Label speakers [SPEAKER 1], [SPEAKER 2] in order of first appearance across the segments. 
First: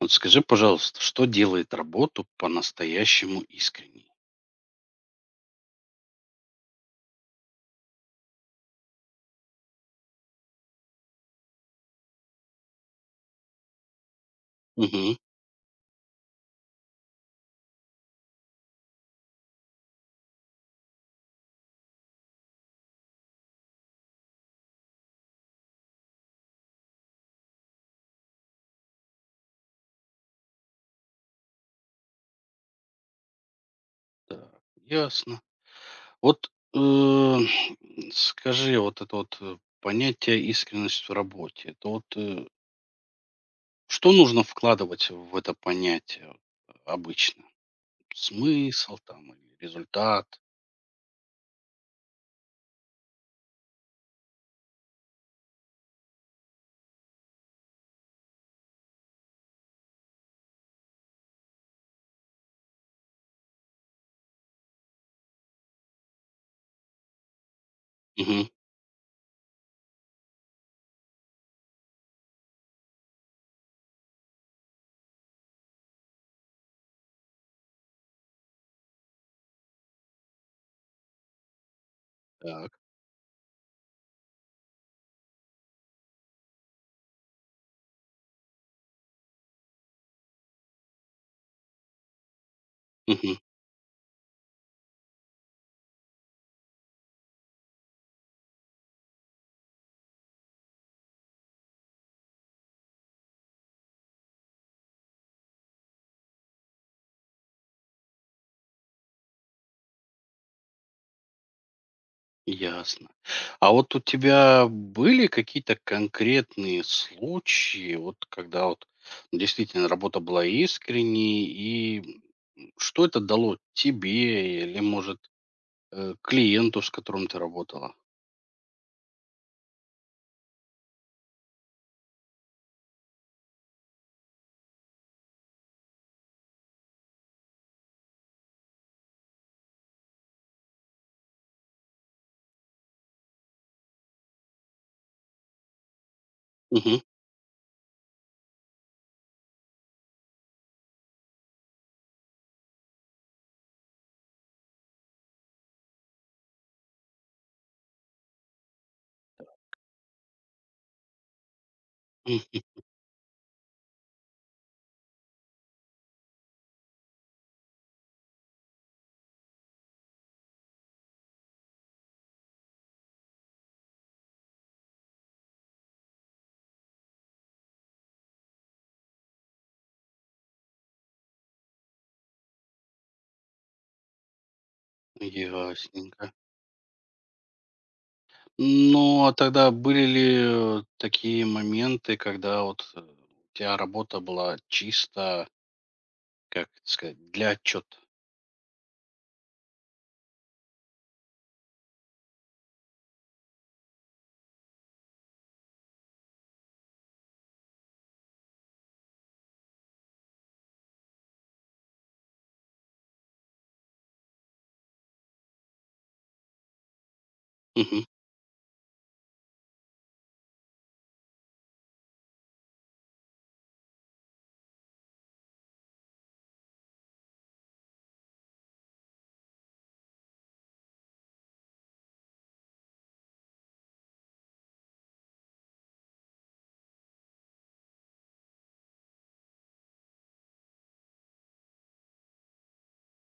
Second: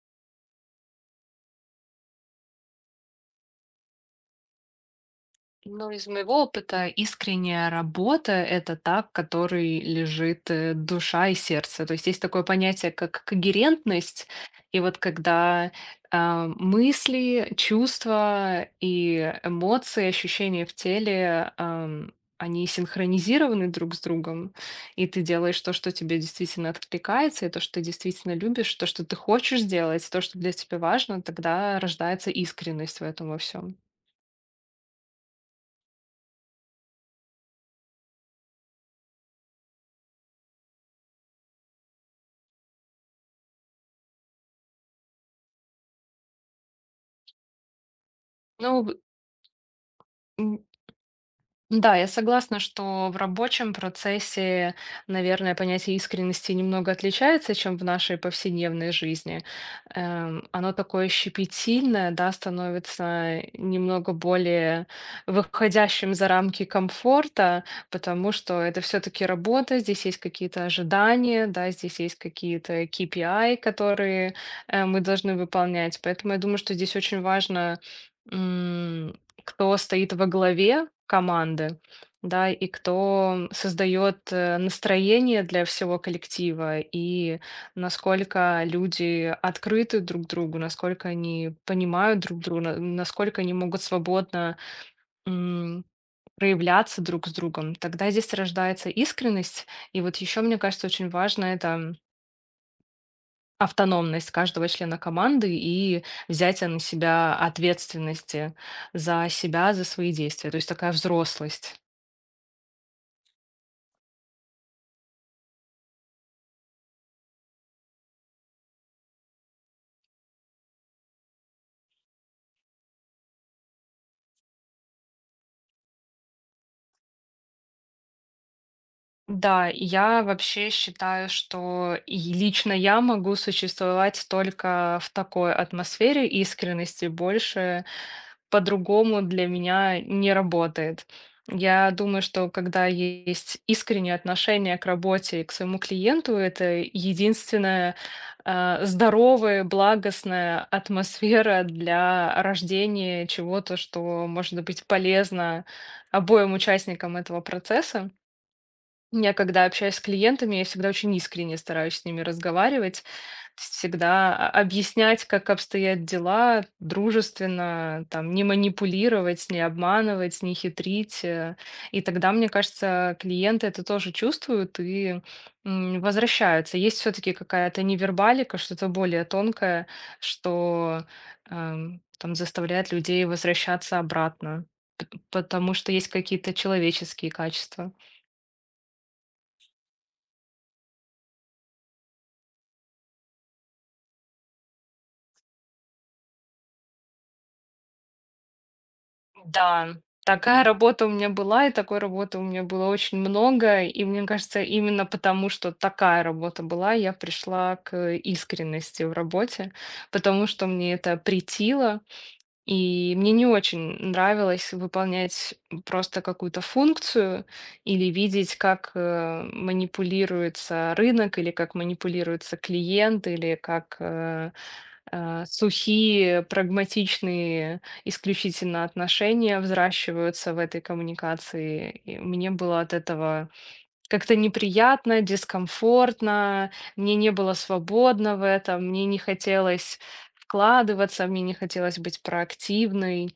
[SPEAKER 1] Вот скажи, пожалуйста, что делает работу по-настоящему искренней?
[SPEAKER 2] Ну, из моего опыта искренняя работа – это та, в которой лежит душа и сердце. То есть есть такое понятие, как когерентность. И вот
[SPEAKER 1] Мгм.
[SPEAKER 2] когда мысли, чувства и эмоции, ощущения в теле, они синхронизированы друг с другом, и ты делаешь то, что тебе действительно откликается, и то, что ты действительно любишь, то, что ты хочешь делать, то, что для тебя важно, тогда рождается искренность в этом во всем.
[SPEAKER 1] Так, ясно. Вот скажи, вот это вот понятие искренность в работе, это вот что нужно вкладывать в это понятие вот, обычно?
[SPEAKER 2] Ну,
[SPEAKER 1] Смысл там или результат?
[SPEAKER 2] м, Да, я согласна, что в рабочем процессе, наверное, понятие искренности немного отличается, чем в нашей повседневной жизни. Оно такое щепетильное, да, становится немного более выходящим за рамки комфорта, потому
[SPEAKER 1] Мгм.
[SPEAKER 2] что это все-таки работа, здесь есть какие-то ожидания, да, здесь есть какие-то KPI, которые мы должны выполнять. Поэтому я думаю, что здесь очень важно, кто стоит во главе команды, да, и
[SPEAKER 1] Так.
[SPEAKER 2] кто создает настроение для всего коллектива, и насколько люди открыты друг другу, насколько они понимают друг друга, насколько они могут свободно м, проявляться друг с другом. Тогда здесь рождается искренность. И вот еще, мне кажется, очень важно это автономность каждого члена команды и взятие на себя ответственности за себя, за свои действия. То есть такая взрослость.
[SPEAKER 1] Ясно. А вот у тебя были какие-то конкретные случаи, вот когда вот действительно работа была искренней, и что это дало тебе или, может, клиенту, с которым ты работала?
[SPEAKER 2] Да, я вообще считаю, что и лично я могу существовать только в такой атмосфере искренности. Больше по-другому для меня не работает. Я думаю, что когда есть искреннее отношение к работе и к своему клиенту, это
[SPEAKER 1] Мгм.
[SPEAKER 2] единственная здоровая, благостная атмосфера для рождения чего-то, что может быть полезно обоим участникам этого процесса. Я когда общаюсь с клиентами, я всегда очень искренне стараюсь с ними
[SPEAKER 1] М.
[SPEAKER 2] разговаривать, всегда объяснять, как обстоят дела, дружественно, там, не манипулировать, не обманывать, не хитрить. И тогда, мне кажется, клиенты это тоже чувствуют и возвращаются. Есть все-таки какая-то невербалика, что-то более тонкое, что там заставляет людей возвращаться обратно, потому что есть
[SPEAKER 1] Ясненько.
[SPEAKER 2] какие-то человеческие качества.
[SPEAKER 1] Ну, а тогда были ли такие моменты, когда вот у тебя работа была чисто, как это сказать, для отчета?
[SPEAKER 2] Да, такая работа у меня была, и такой работы у меня было очень много. И мне кажется, именно потому, что такая работа была, я пришла к искренности в работе, потому что мне это претило, и мне не очень нравилось выполнять просто какую-то функцию
[SPEAKER 1] Угу.
[SPEAKER 2] или видеть, как манипулируется рынок, или как манипулируется клиент, или как сухие, прагматичные исключительно отношения взращиваются в этой коммуникации. И мне было от этого как-то неприятно, дискомфортно, мне не было свободно в этом, мне не хотелось вкладываться, мне не хотелось быть проактивной,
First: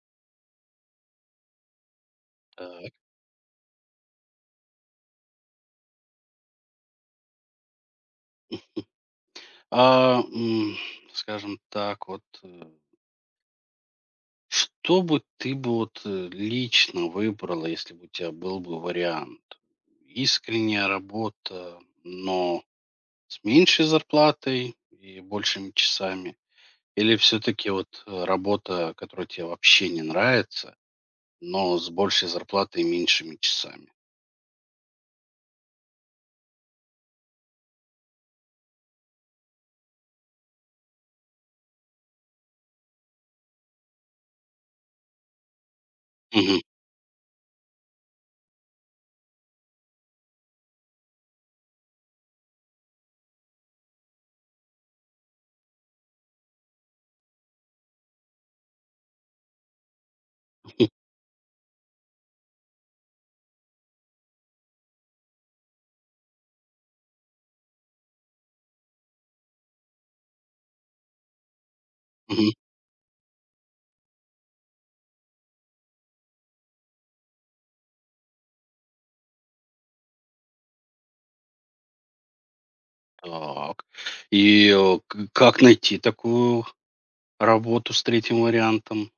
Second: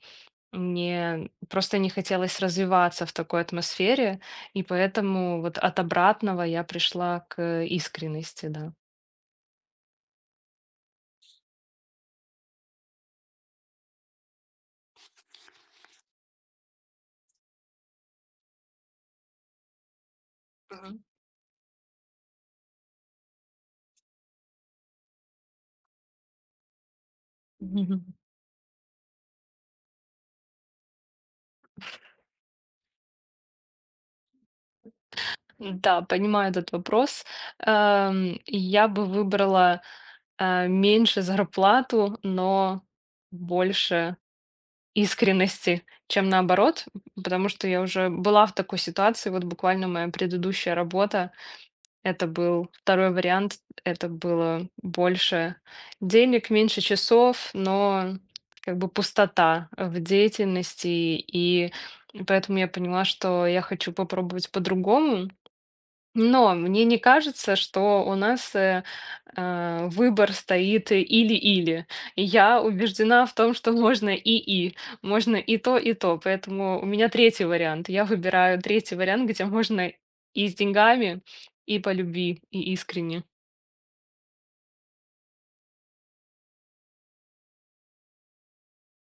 [SPEAKER 2] мне просто не хотелось развиваться в такой атмосфере, и поэтому вот от обратного я пришла к искренности, да.
[SPEAKER 1] А, м, Скажем так, вот, что бы ты бы вот лично выбрала, если бы у тебя был бы вариант? Искренняя
[SPEAKER 2] Мгм.
[SPEAKER 1] работа, но с меньшей зарплатой и большими часами? Или все-таки вот работа, которая тебе вообще не нравится, но с большей зарплатой и меньшими часами?
[SPEAKER 2] Да, понимаю этот вопрос. Я бы выбрала, меньше зарплату, но больше искренности, чем
[SPEAKER 1] Мгм.
[SPEAKER 2] наоборот, потому что я уже была в такой ситуации. Вот буквально моя предыдущая работа – это был второй вариант. Это было больше денег, меньше часов, но как бы пустота в деятельности. И поэтому я поняла, что я хочу попробовать по-другому. Но мне не кажется, что у нас выбор стоит или-или. И
[SPEAKER 1] Мгм.
[SPEAKER 2] я убеждена в том, что можно можно и то, и то. Поэтому у меня третий вариант. Я выбираю третий вариант, где можно и с деньгами, и по любви, и искренне.
[SPEAKER 1] Так. И как найти такую работу с третьим вариантом?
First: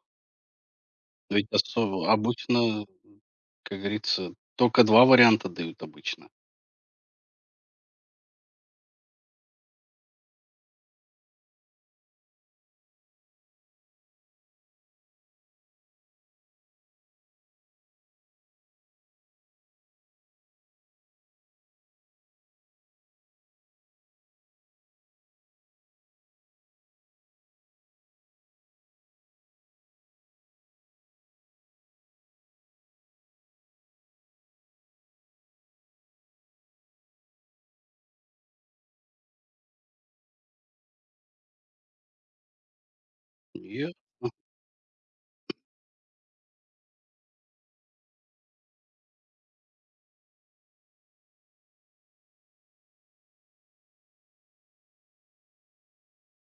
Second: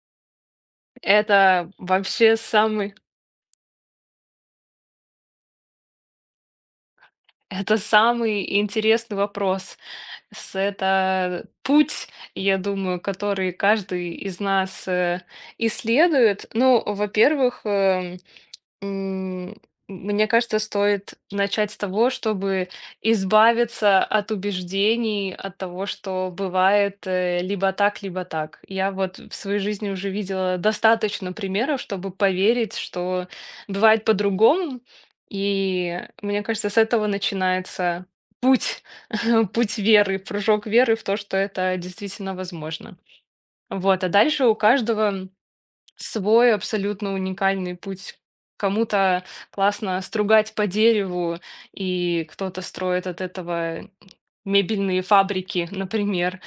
[SPEAKER 1] Ведь
[SPEAKER 2] Это
[SPEAKER 1] осо
[SPEAKER 2] вообще
[SPEAKER 1] обычно,
[SPEAKER 2] самый
[SPEAKER 1] как говорится, только 2 варианта дают обычно.
[SPEAKER 2] это самый интересный вопрос. С Это путь, я думаю, который каждый из нас исследует. Ну, во-первых, М, мне кажется, стоит начать с того, чтобы избавиться от убеждений, от того, что бывает, либо так, либо так. Я вот в своей жизни уже видела достаточно примеров, чтобы поверить, что бывает по-другому. И мне кажется, с этого начинается путь, путь веры, прыжок веры в то, что это действительно возможно.
[SPEAKER 1] Е
[SPEAKER 2] Вот, а дальше у каждого свой абсолютно уникальный путь. Кому-то классно стругать по дереву, и кто-то строит от этого мебельные фабрики, например,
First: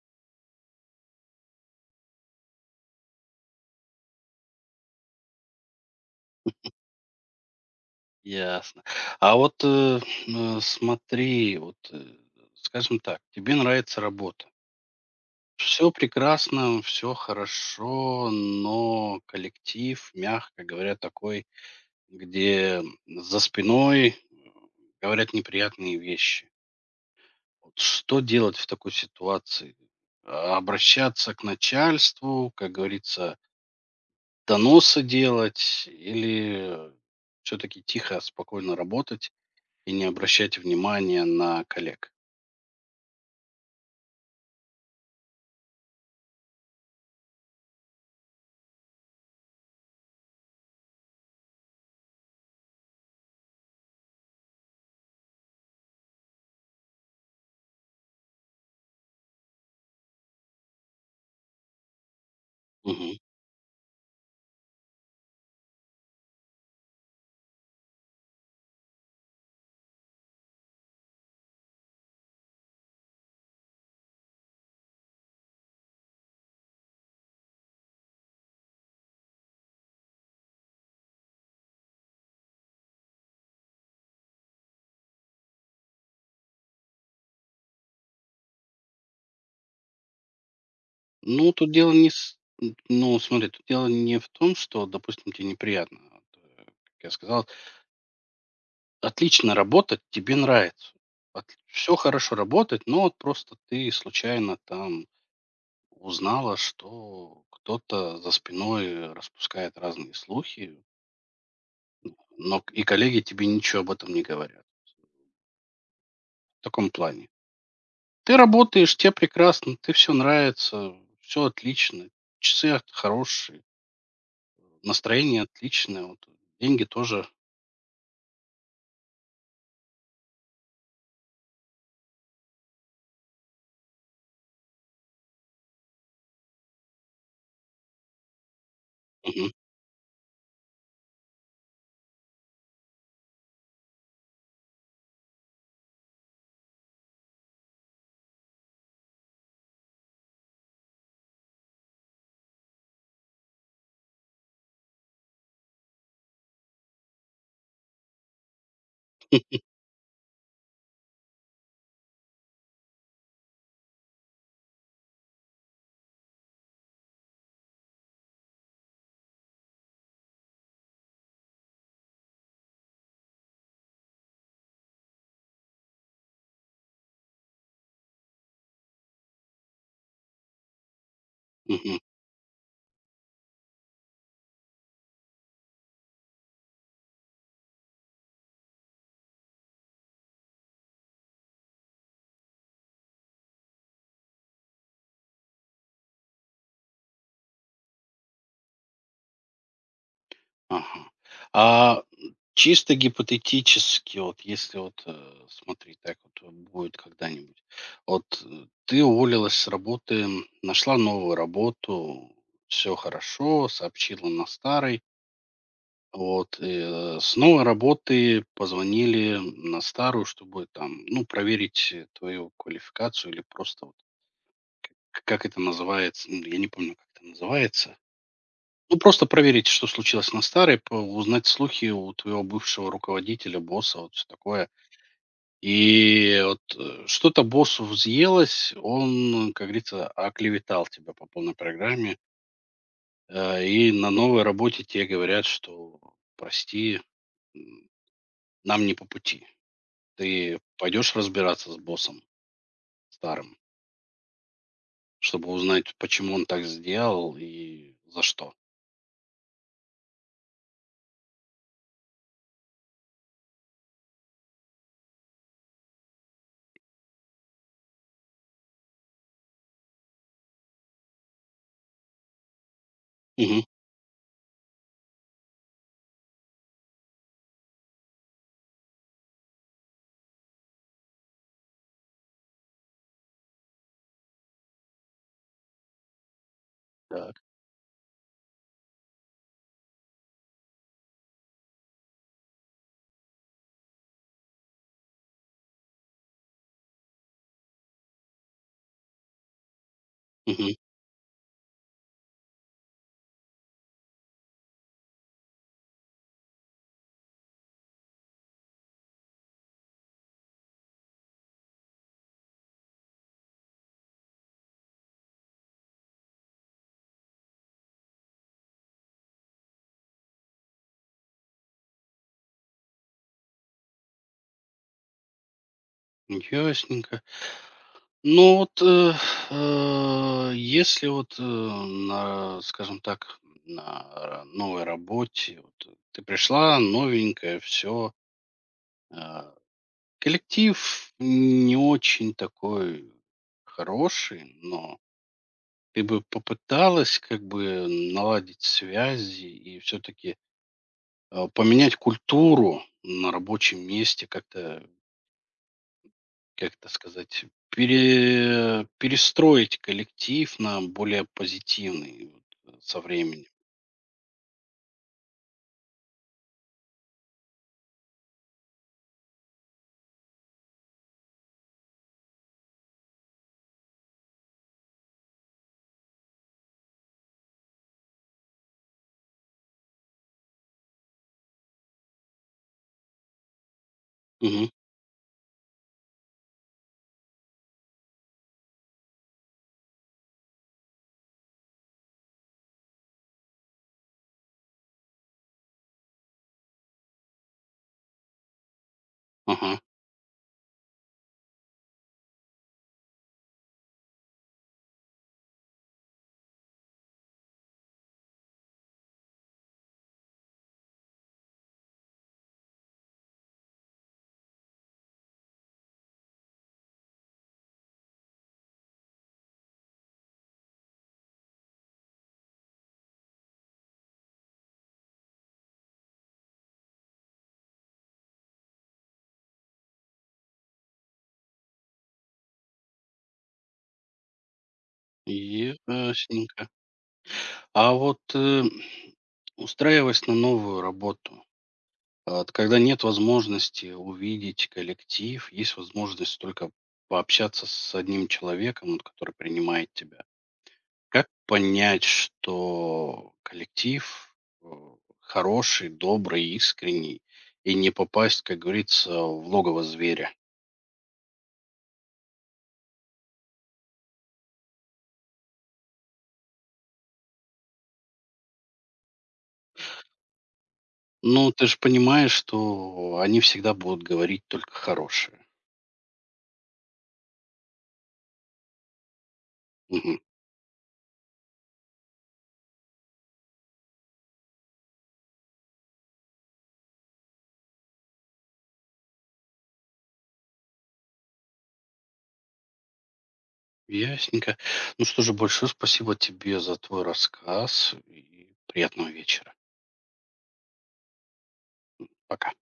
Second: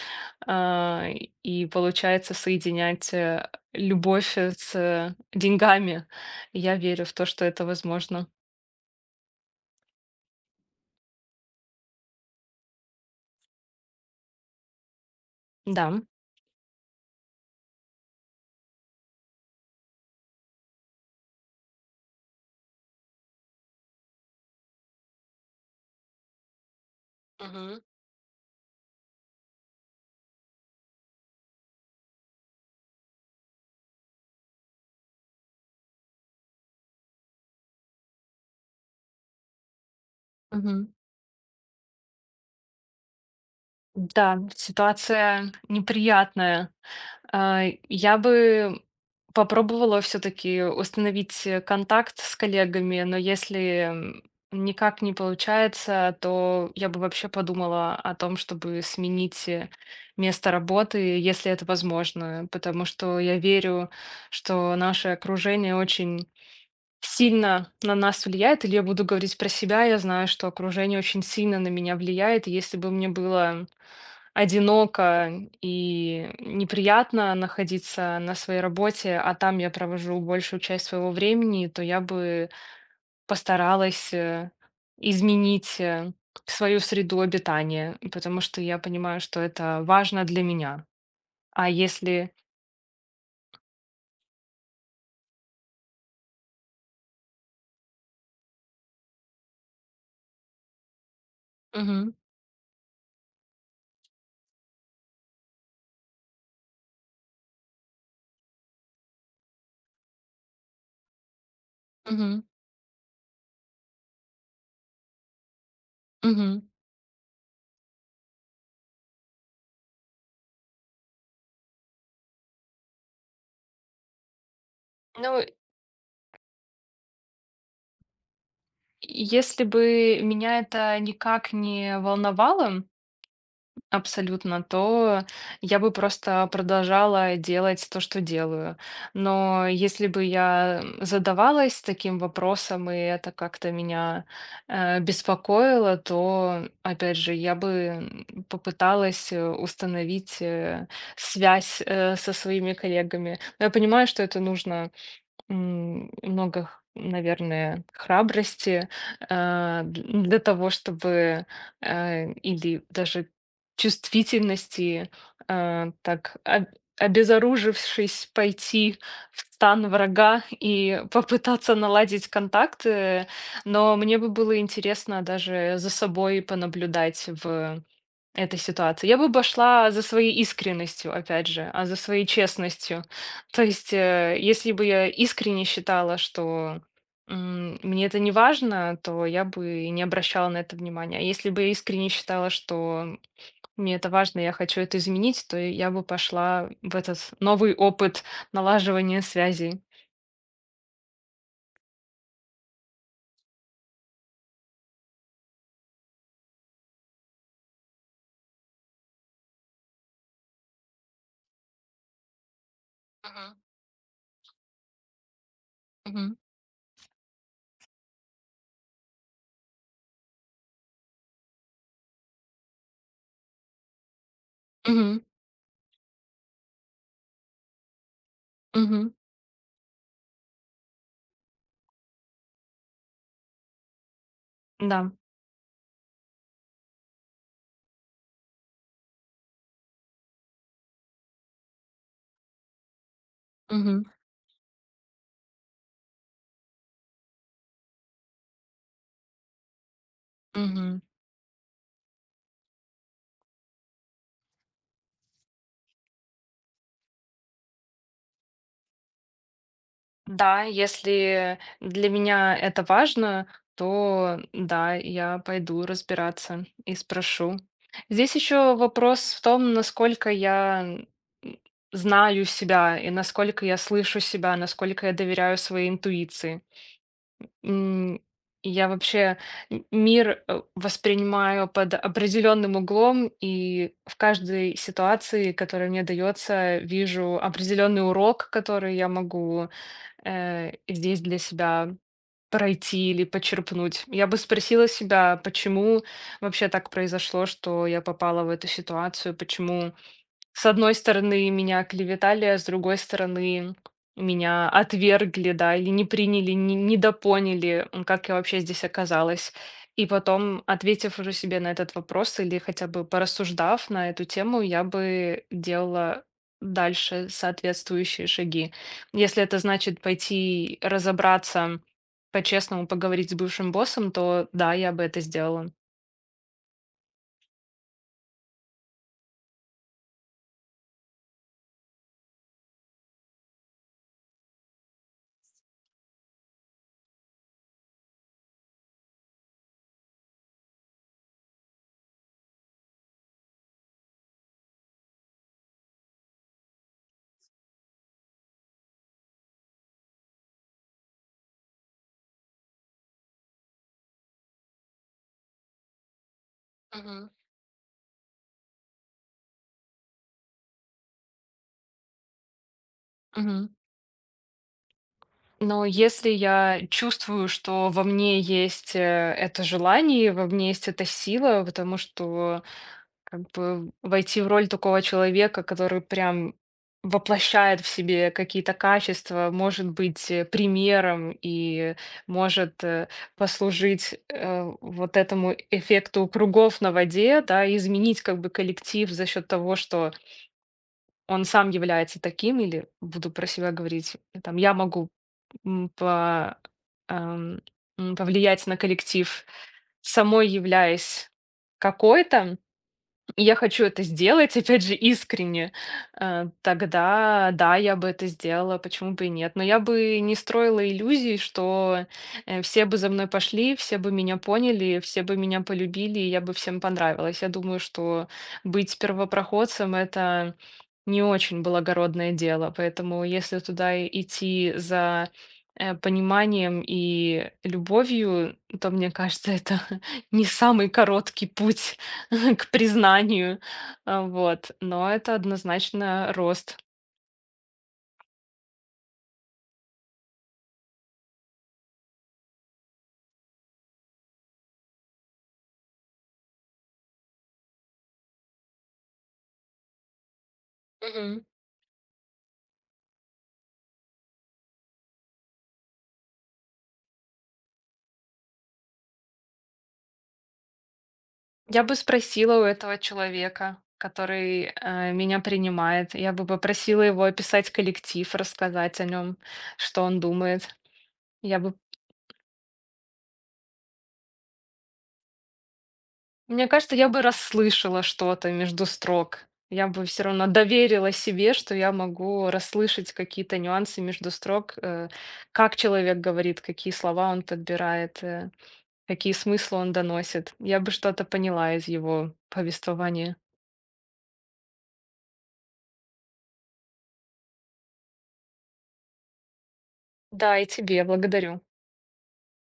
[SPEAKER 2] А, и получается соединять любовь с деньгами. Я верю в то, что это возможно.
[SPEAKER 1] Ясно. А вот, смотри, вот, скажем так, тебе нравится работа. Все
[SPEAKER 2] Да.
[SPEAKER 1] прекрасно, все хорошо, но коллектив, мягко говоря, такой, где за спиной говорят неприятные вещи. Вот
[SPEAKER 2] Мгм.
[SPEAKER 1] что делать в такой ситуации? Обращаться к начальству, как говорится, доносы делать или все-таки тихо, спокойно работать и не обращать
[SPEAKER 2] Мгм.
[SPEAKER 1] внимания на коллег?
[SPEAKER 2] Да, ситуация неприятная, я бы попробовала все-таки установить контакт с коллегами, но если никак не получается, то я бы вообще подумала о том, чтобы сменить место работы, если это возможно, потому
[SPEAKER 1] Мгм.
[SPEAKER 2] что я верю, что наше окружение очень сильно на нас влияет, или я буду говорить про себя, я знаю, что окружение очень сильно на меня влияет, и если бы мне было одиноко и неприятно находиться на своей работе, а там я провожу большую часть своего времени, то я бы постаралась, изменить, свою среду обитания, потому что я понимаю, что это важно для меня.
[SPEAKER 1] Ну,
[SPEAKER 2] А
[SPEAKER 1] тут дело не...
[SPEAKER 2] если
[SPEAKER 1] с- н- ну, смотри, тут дело не в том, что, допустим, тебе неприятно. Вот, как я сказал, отлично работать, тебе нравится. Все
[SPEAKER 2] Мгм.
[SPEAKER 1] хорошо работать, но вот просто ты случайно там узнала, что кто-то за спиной распускает разные слухи,
[SPEAKER 2] Мгм.
[SPEAKER 1] но и коллеги тебе ничего об этом не говорят.
[SPEAKER 2] Мгм.
[SPEAKER 1] В таком плане. Ты работаешь, те прекрасно, ты все нравится, все отлично, часы от хорошие,
[SPEAKER 2] Ну,
[SPEAKER 1] настроение отличное, вот, деньги тоже.
[SPEAKER 2] если бы меня это никак не волновало, абсолютно, то я бы просто продолжала делать то, что делаю.
[SPEAKER 1] Мгм,
[SPEAKER 2] Но если бы я задавалась таким вопросом, и это как-то меня беспокоило, то, опять же, я бы попыталась установить связь со своими коллегами. Но я понимаю, что это нужно много, наверное, храбрости для того, чтобы или даже чувствительности, так обезоружившись, пойти в стан врага и попытаться наладить контакты. Но мне бы было интересно даже за собой понаблюдать в этой ситуации. Я бы обошла за своей искренностью, опять же, а за
[SPEAKER 1] мгм,
[SPEAKER 2] своей честностью. То есть, если бы я искренне считала, что мне это не важно, то я бы и не обращала на это внимания. А если бы я искренне считала, что мне это важно, я хочу это изменить, то я бы пошла в этот новый опыт налаживания связей.
[SPEAKER 1] ага. А, Чисто гипотетически, вот если вот, смотри, так вот будет когда-нибудь. Вот, ты уволилась с работы, нашла новую работу, все
[SPEAKER 2] Мгм.
[SPEAKER 1] хорошо, сообщила на старой.
[SPEAKER 2] Мгм.
[SPEAKER 1] Вот, с новой работы позвонили на старую, чтобы там, ну, проверить твою квалификацию или просто вот,
[SPEAKER 2] Мгм.
[SPEAKER 1] как это называется, ну, я не помню, как это называется. Ну,
[SPEAKER 2] Мгм.
[SPEAKER 1] просто проверить, что случилось на старой, узнать слухи у твоего бывшего руководителя, босса, вот все такое.
[SPEAKER 2] Да.
[SPEAKER 1] И вот что-то боссу взъелось, он, как говорится, оклеветал тебя по полной программе. И
[SPEAKER 2] Мгм.
[SPEAKER 1] на новой работе тебе говорят, что прости, м, нам не по пути. Ты
[SPEAKER 2] Мгм.
[SPEAKER 1] пойдешь разбираться с боссом старым, чтобы узнать, почему он так сделал и за что?
[SPEAKER 2] Да, если для меня это важно, то да, я пойду разбираться и спрошу. Здесь еще вопрос в том, насколько я знаю себя и
[SPEAKER 1] Мгм.
[SPEAKER 2] насколько я слышу себя, насколько я доверяю своей интуиции. М, Я вообще мир воспринимаю под определенным углом, и в каждой ситуации, которая мне дается, вижу
[SPEAKER 1] Так.
[SPEAKER 2] определенный урок, который я могу здесь для себя пройти или почерпнуть. Я бы спросила себя, почему вообще так произошло, что я попала в эту ситуацию, почему с
[SPEAKER 1] Мгм.
[SPEAKER 2] одной стороны, меня клеветали, а с другой стороны, меня отвергли, да, или не приняли, не, недопоняли, как я вообще здесь оказалась. И потом, ответив уже себе на этот вопрос или хотя бы порассуждав на эту тему, я бы делала дальше соответствующие шаги. Если это значит пойти разобраться, по-честному поговорить с бывшим боссом, то да, я бы это сделала.
[SPEAKER 1] Ясненько. Ну вот, если вот, скажем так, на новой работе, вот ты пришла, новенькая, все. Коллектив не очень такой хороший, но ты бы попыталась как бы наладить связи и все-таки поменять культуру на рабочем месте, как-то, как это
[SPEAKER 2] Мгм.
[SPEAKER 1] сказать, перестроить коллектив на более позитивный вот, со временем.
[SPEAKER 2] Мгм. Но если я чувствую, что во мне есть это желание, во мне есть эта сила, потому что как бы войти в роль такого человека, который прям воплощает в себе какие-то качества, может быть примером и может послужить
[SPEAKER 1] Мгм.
[SPEAKER 2] вот этому эффекту кругов на воде, да, и изменить как бы коллектив за счет того, что он сам является таким, или буду про себя говорить, там, я могу М, по, ам, повлиять на коллектив,
[SPEAKER 1] Ага.
[SPEAKER 2] самой являясь какой-то. И я хочу это сделать, опять же, искренне, тогда да, я бы это сделала, почему бы и нет. Но я бы не строила иллюзий, что, все бы за мной пошли, все бы меня поняли, все бы меня полюбили, и я бы всем понравилась. Я думаю, что быть первопроходцем – это не очень благородное дело, поэтому если туда и идти за, пониманием и любовью, то, мне кажется, это не самый короткий путь. К признанию. Но это однозначно
[SPEAKER 1] Ясненько.
[SPEAKER 2] рост.
[SPEAKER 1] А вот, устраиваясь на новую работу, а, т когда нет возможности увидеть коллектив, есть возможность только пообщаться с одним человеком, вот который принимает тебя. Как
[SPEAKER 2] Мгм.
[SPEAKER 1] понять, что коллектив э, хороший, добрый, искренний, и не попасть, как говорится, в логово зверя?
[SPEAKER 2] Я бы спросила у этого человека, который, меня принимает. Я бы попросила его описать коллектив, рассказать о нем, что он думает.
[SPEAKER 1] Ну,
[SPEAKER 2] Я
[SPEAKER 1] ты
[SPEAKER 2] бы
[SPEAKER 1] же понимаешь, что они всегда будут говорить только хорошее.
[SPEAKER 2] Мне кажется, я бы расслышала что-то между строк. Я бы
[SPEAKER 1] Мгм.
[SPEAKER 2] все равно доверила себе, что я могу расслышать какие-то нюансы между строк, как человек говорит, какие слова он подбирает, какие смыслы он доносит. Я бы что-то поняла из его повествования.
[SPEAKER 1] Ясненько. Ну что же, большое спасибо тебе за твой рассказ и приятного вечера.
[SPEAKER 2] Да, и тебе благодарю.
[SPEAKER 1] Пока.